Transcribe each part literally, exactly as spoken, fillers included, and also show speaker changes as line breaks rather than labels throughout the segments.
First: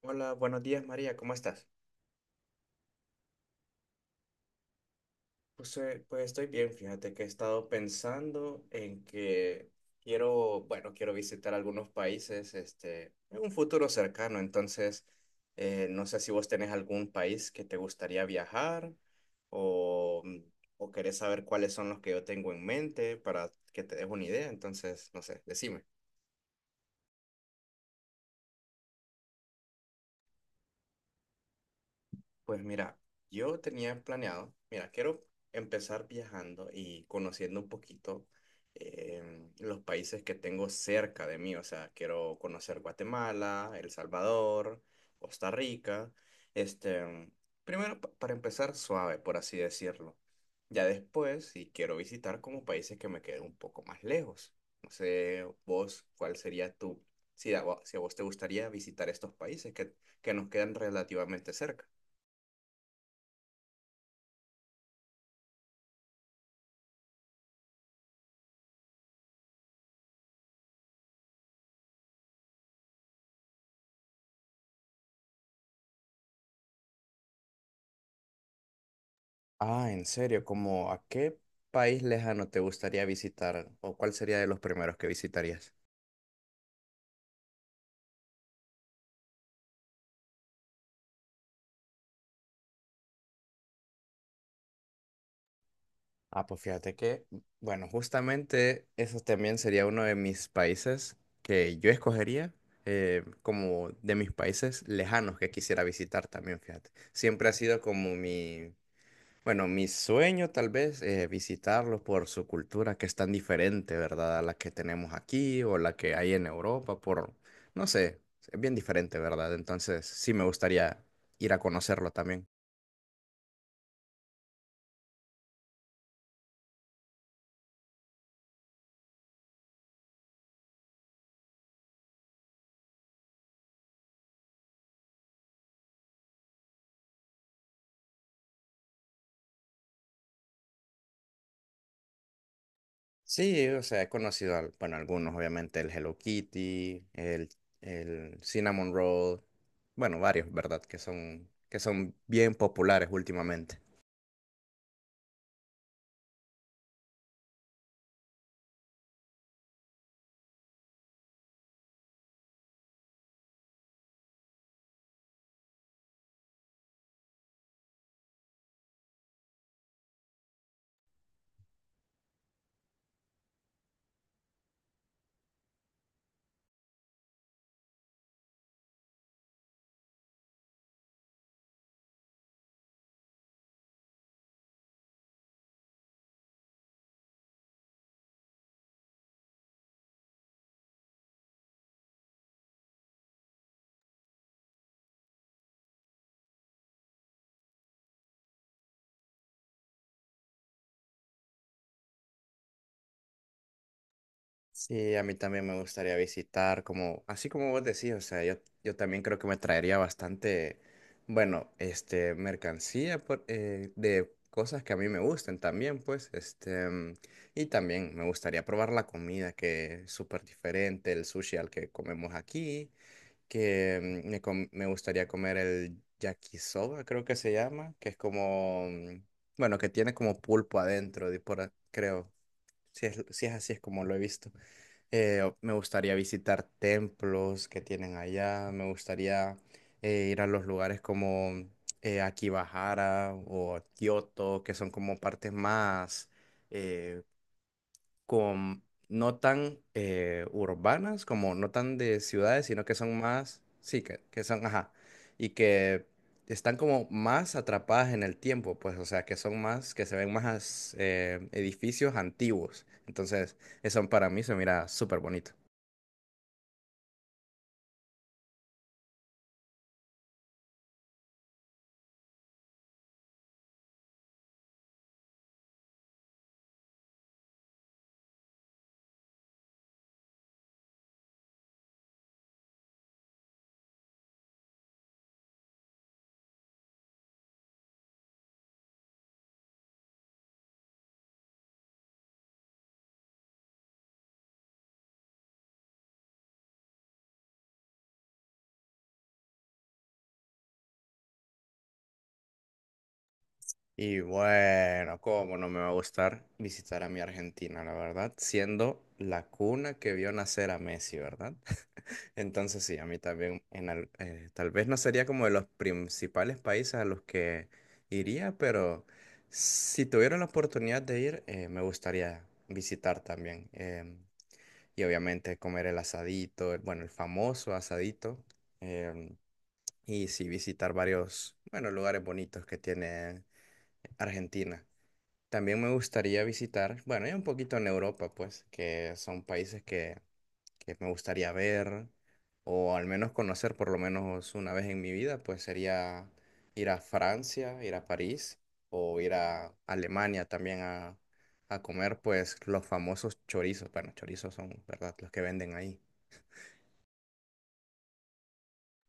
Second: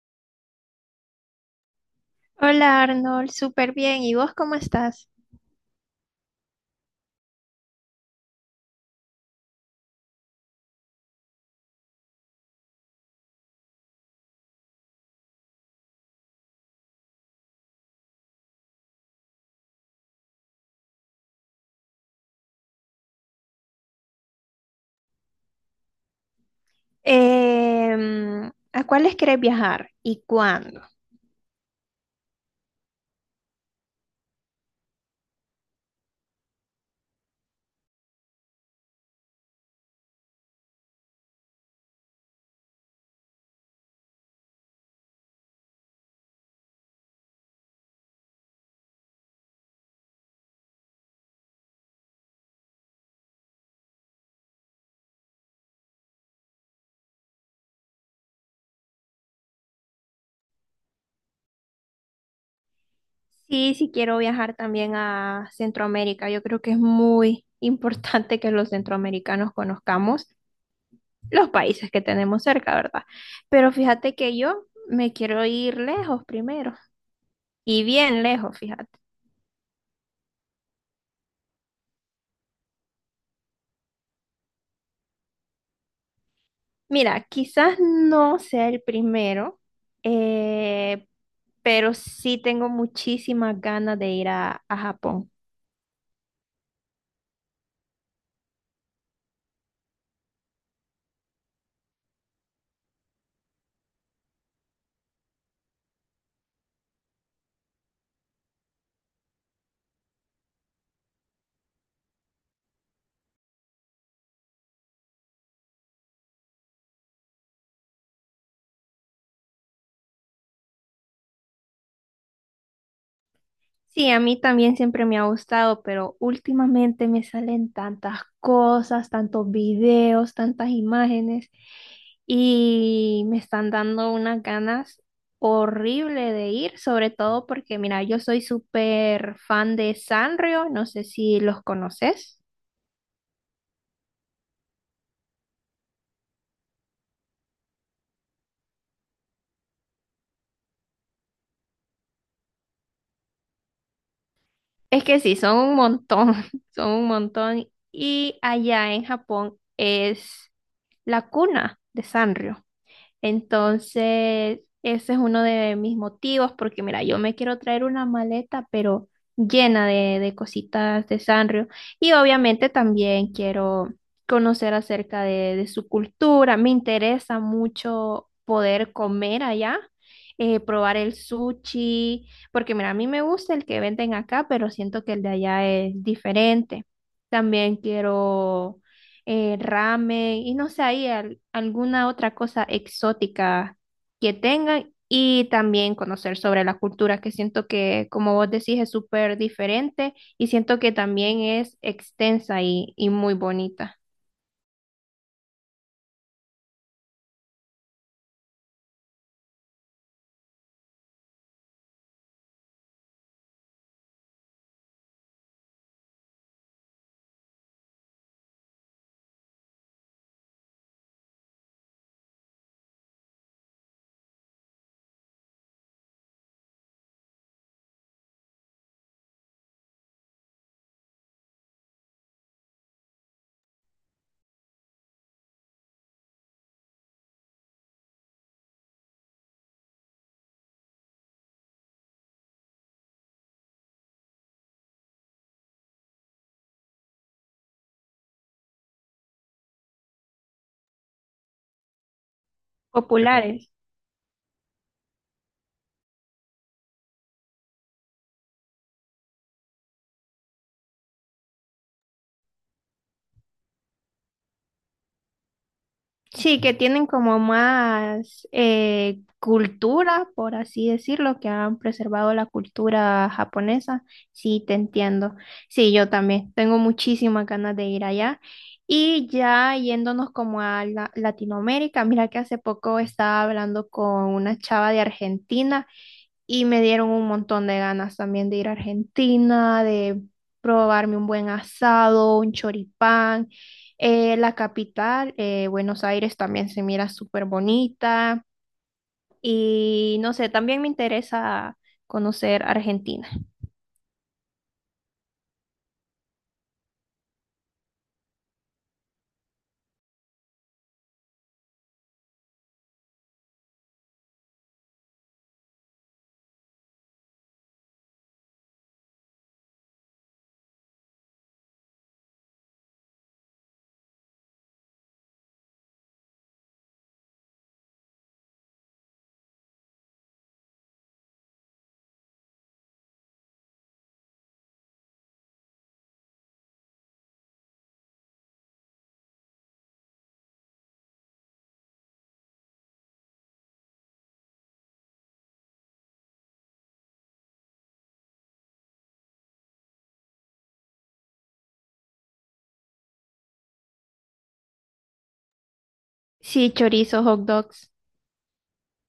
Hola, buenos días María, ¿cómo estás?
Hola Arnold, súper bien. ¿Y vos cómo estás?
Pues, eh, pues estoy bien, fíjate que he estado pensando en que quiero, bueno, quiero visitar algunos países, este, en un futuro cercano, entonces eh, no sé si vos tenés algún país que te gustaría viajar o, mm, o querés saber cuáles son los que yo tengo en mente para que te des una idea, entonces, no sé, decime.
Em, ¿a cuáles querés viajar y cuándo?
Pues mira, yo tenía planeado, mira, quiero empezar viajando y conociendo un poquito em, los países que tengo cerca de mí, o sea, quiero conocer Guatemala, El Salvador, Costa Rica, este, primero pa- para empezar suave, por así decirlo. Ya después, si quiero visitar como países que me queden un poco más lejos. No sé, vos, ¿cuál sería tu, si a, vo- ¿si a vos te gustaría visitar estos países que, que nos quedan relativamente cerca?
Sí, sí quiero viajar también a Centroamérica. Yo creo que es muy importante que los centroamericanos conozcamos los países que tenemos cerca, ¿verdad? Pero fíjate que yo me quiero ir lejos primero y bien lejos, fíjate.
Ah, en serio, ¿cómo a qué país lejano te gustaría visitar o cuál sería de los primeros que visitarías?
Mira, quizás no sea el primero, eh, pero sí tengo muchísimas ganas de ir a, a Japón.
Ah, pues fíjate que, bueno, justamente eso también sería uno de mis países que yo escogería, eh, como de mis países lejanos que quisiera visitar también, fíjate. Siempre ha sido como mi, Bueno, Mi sueño tal vez es visitarlos por su cultura que es tan diferente, ¿verdad? A la que tenemos aquí o la que hay en Europa, por, no sé, es bien diferente, ¿verdad? Entonces sí me gustaría ir a conocerlo también.
Sí, a mí también siempre me ha gustado, pero últimamente me salen tantas cosas, tantos videos, tantas imágenes y me están dando unas ganas horrible de ir, sobre todo porque, mira, yo soy súper fan de Sanrio, no sé si los conoces.
Sí, o sea, he conocido, al- bueno, algunos, obviamente, el Hello Kitty, el, el Cinnamon Roll, bueno, varios, ¿verdad? Que son, que son bien populares últimamente.
Es que sí, son un montón, son un montón. Y allá en Japón es la cuna de Sanrio. Entonces, ese es uno de mis motivos, porque mira, yo me quiero traer una maleta, pero llena de, de cositas de Sanrio. Y obviamente también quiero conocer acerca de, de su cultura. Me interesa mucho poder comer allá, eh, probar el sushi, porque mira, a mí me gusta el que venden acá, pero siento que el de allá es diferente. También quiero eh, ramen y no sé, ahí al- alguna otra cosa exótica que tengan y también conocer sobre la cultura, que siento que, como vos decís, es súper diferente y siento que también es extensa y, y muy bonita.
Sí, a mí también me gustaría visitar, como, así como vos decís, o sea, yo, yo también creo que me traería bastante, bueno, este, mercancía por- eh, de cosas que a mí me gusten también, pues, este, mm, Y también me gustaría probar la comida que es súper diferente, el sushi al que comemos aquí, que mm, me, com- me gustaría comer el yakisoba, creo que se llama, que es como, mm, bueno, que tiene como pulpo adentro, de por a- creo, si es, si es así es como lo he visto. Eh, o- me gustaría visitar templos que tienen allá, me gustaría eh, ir a los lugares como, eh, Akibahara o Kioto, que son como partes más, eh, con- no tan eh, urbanas, como no tan de ciudades, sino que son más,
Populares.
sí, que, que son, ajá, y que están como más atrapadas en el tiempo, pues, o sea, que son más, que se ven más eh, edificios antiguos. Entonces, eso para mí se mira súper bonito.
Sí, que tienen como más eh, cultura, por así decirlo, que han preservado la cultura japonesa. Sí, te entiendo. Sí, yo también. Tengo muchísimas ganas de ir allá. Y ya yéndonos como a la- Latinoamérica, mira que hace poco estaba hablando con una chava de Argentina y me dieron un montón de ganas también de ir a Argentina, de probarme un buen asado, un choripán. Eh, la capital, eh, Buenos Aires, también se mira súper bonita. Y no sé, también me interesa conocer Argentina.
Y bueno, ¿cómo no me va a gustar visitar a mi Argentina, la verdad? Siendo la cuna que vio nacer a Messi, ¿verdad? Entonces sí, a mí también, en al- eh, tal vez no sería como de los principales países a los que iría, pero si tuviera la oportunidad de ir, eh, me gustaría visitar también. Em, y obviamente comer el asadito, el- bueno, el famoso asadito. em, y sí, visitar varios, bueno, lugares bonitos que tiene Argentina. También me gustaría visitar, bueno, y un poquito en Europa, pues, que son países que, que me gustaría ver o al menos conocer por lo menos una vez en mi vida, pues sería ir a Francia, ir a París o ir a Alemania también a, a comer, pues, los famosos chorizos. Bueno, chorizos son, ¿verdad?, los que venden ahí.
Sí, chorizos, hot dogs.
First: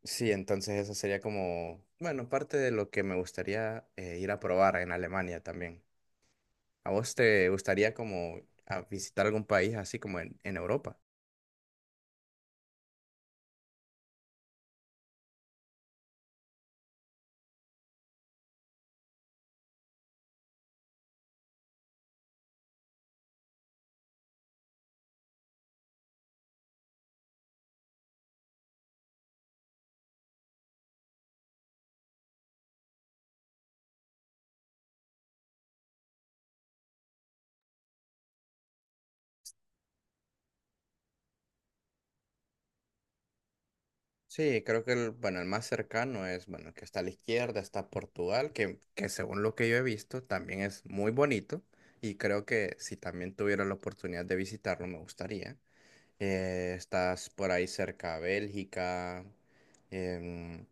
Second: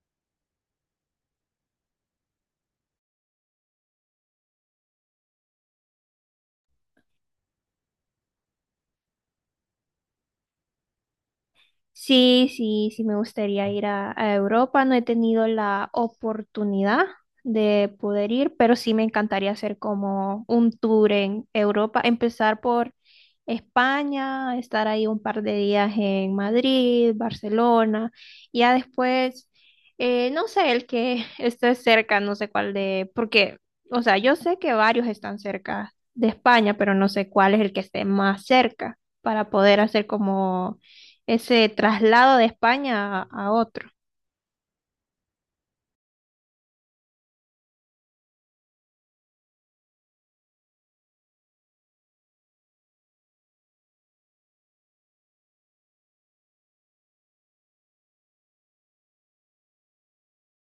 Sí, entonces eso sería como, bueno, parte de lo que me gustaría, eh, ir a probar en Alemania también. ¿A vos te gustaría como a visitar algún país así como en, en Europa?
Sí, sí, sí, me gustaría ir a, a Europa. No he tenido la oportunidad de poder ir, pero sí me encantaría hacer como un tour en Europa, empezar por España, estar ahí un par de días en Madrid, Barcelona, y ya después, eh, no sé, el que esté cerca, no sé cuál de, porque, o sea, yo sé que varios están cerca de España, pero no sé cuál es el que esté más cerca para poder hacer como ese traslado de España a, a otro.
Sí, creo que el, bueno, el más cercano es, bueno, el que está a la izquierda, está Portugal, que, que según lo que yo he visto también es muy bonito y creo que si también tuviera la oportunidad de visitarlo me gustaría. Eh, estás por ahí cerca Bélgica. em,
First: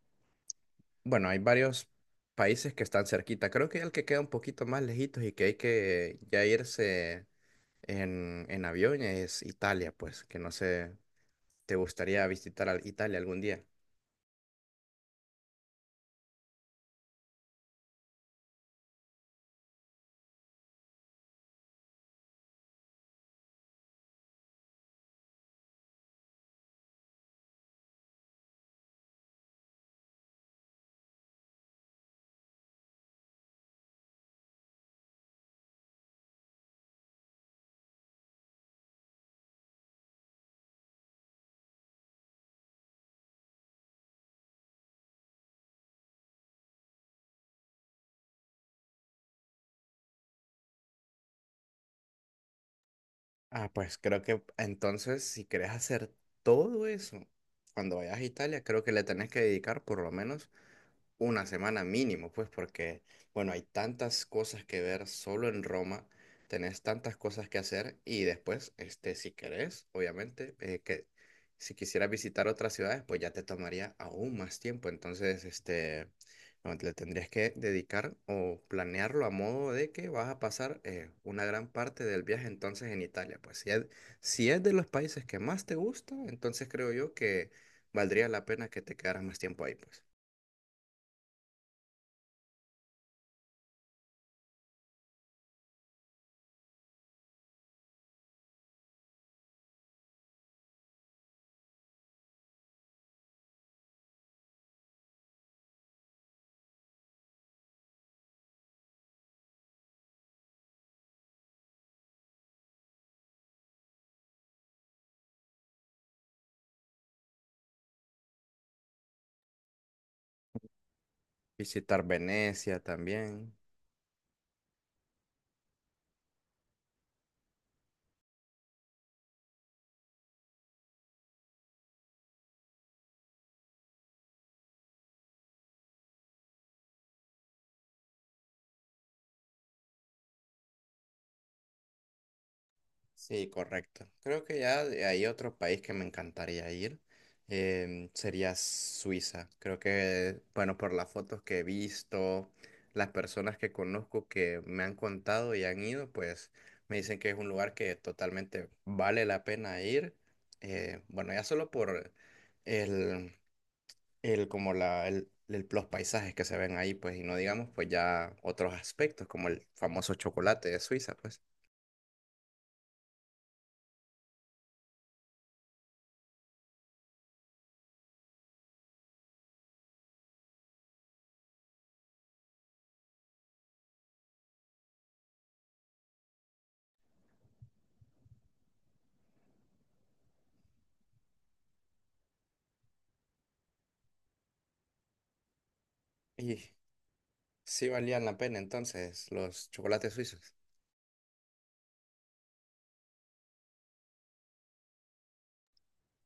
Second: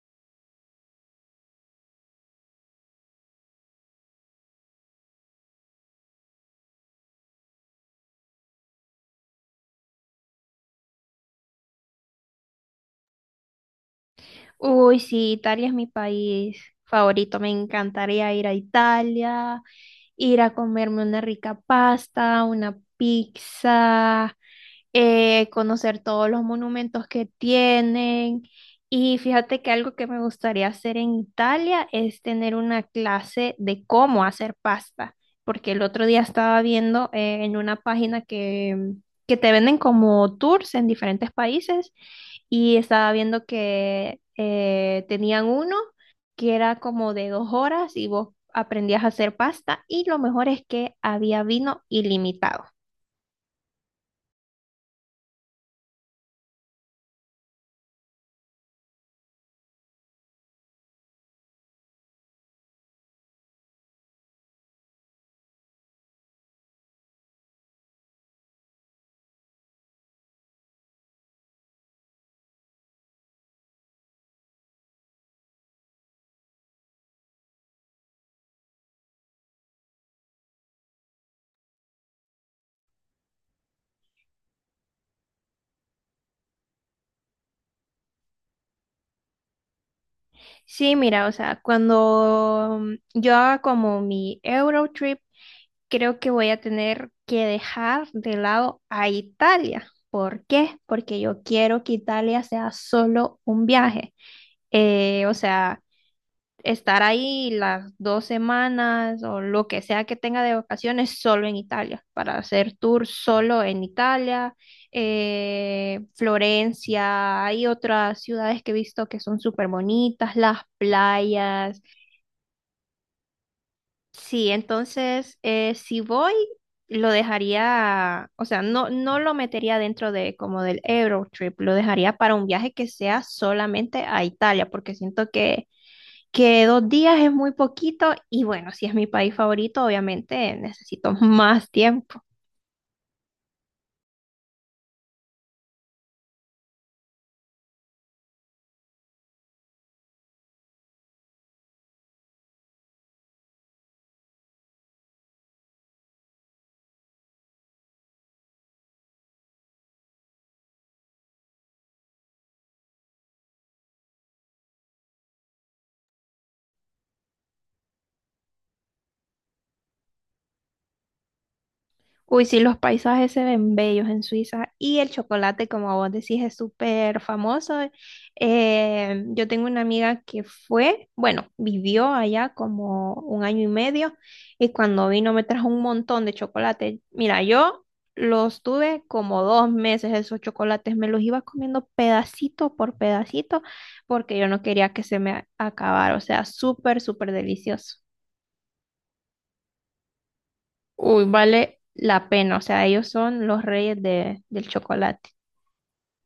bueno, hay varios países que están cerquita. Creo que el que queda un poquito más lejitos y que hay que ya irse en, en avión es Italia, pues, que no sé, ¿te gustaría visitar al- Italia algún día?
Uy, sí, Italia es mi país favorito. Me encantaría ir a Italia, ir a comerme una rica pasta, una pizza, eh, conocer todos los monumentos que tienen. Y fíjate que algo que me gustaría hacer en Italia es tener una clase de cómo hacer pasta, porque el otro día estaba viendo eh, en una página que, mm, que te venden como tours en diferentes países y estaba viendo que eh, tenían uno que era como de dos horas y vos aprendías a hacer pasta y lo mejor es que había vino ilimitado.
Ah, pues creo que entonces si querés hacer todo eso cuando vayas a Italia, creo que le tenés que dedicar por lo menos una semana mínimo, pues porque, bueno, hay tantas cosas que ver solo en Roma, tenés tantas cosas que hacer y después, este, si querés, obviamente, eh, que si quisieras visitar otras ciudades, pues ya te tomaría aún más tiempo. Entonces, este, no, le tendrías que dedicar o planearlo a modo de que vas a pasar, eh, una gran parte del viaje entonces en Italia. Pues si es, si es de los países que más te gusta, entonces creo yo que valdría la pena que te quedaras más tiempo ahí, pues.
Sí, mira, o sea, cuando mm, yo haga como mi Eurotrip, creo que voy a tener que dejar de lado a Italia. ¿Por qué? Porque yo quiero que Italia sea solo un viaje. Eh, o sea, estar ahí las dos semanas o lo que sea que tenga de vacaciones solo en Italia, para hacer tour solo en Italia, eh, Florencia, hay otras ciudades que he visto que son súper bonitas, las playas.
Visitar Venecia también.
Sí, entonces eh, si voy, lo dejaría, o sea, no, no lo metería dentro de como del Eurotrip, lo dejaría para un viaje que sea solamente a Italia, porque siento que, que, dos días es muy poquito y bueno, si es mi país favorito, obviamente necesito más tiempo.
Sí, correcto. Creo que ya de- hay otro país que me encantaría ir. Em, sería Suiza. Creo que, bueno, por las fotos que he visto, las personas que conozco que me han contado y han ido, pues me dicen que es un lugar que totalmente vale la pena ir. Eh, bueno, ya solo por el, el como la, el- el- los paisajes que se ven ahí, pues, y no digamos, pues ya otros aspectos, como el famoso chocolate de Suiza, pues.
Uy, sí, los paisajes se ven bellos en Suiza y el chocolate, como vos decís, es súper famoso. Eh, yo tengo una amiga que fue, bueno, vivió allá como un año y medio y cuando vino me trajo un montón de chocolate. Mira, yo los tuve como dos meses esos chocolates, me los iba comiendo pedacito por pedacito porque yo no quería que se me acabara, o sea,
Y
súper, súper
sí
delicioso.
valían la pena entonces los chocolates suizos.
Uy, vale la pena. O sea, ellos son los reyes de, del chocolate.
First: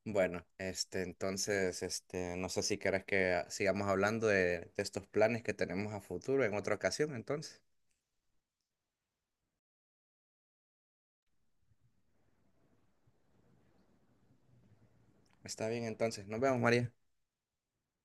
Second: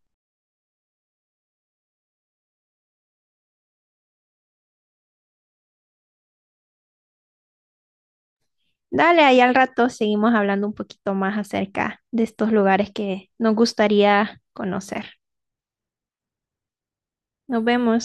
Bueno, este, entonces, este, no sé si querés que ah, sigamos hablando de, de estos planes que tenemos a futuro en otra ocasión, entonces.
Dale, ahí al rato seguimos hablando un poquito más acerca de estos lugares que nos gustaría conocer.
Está bien, entonces. Nos vemos, María.
Nos vemos.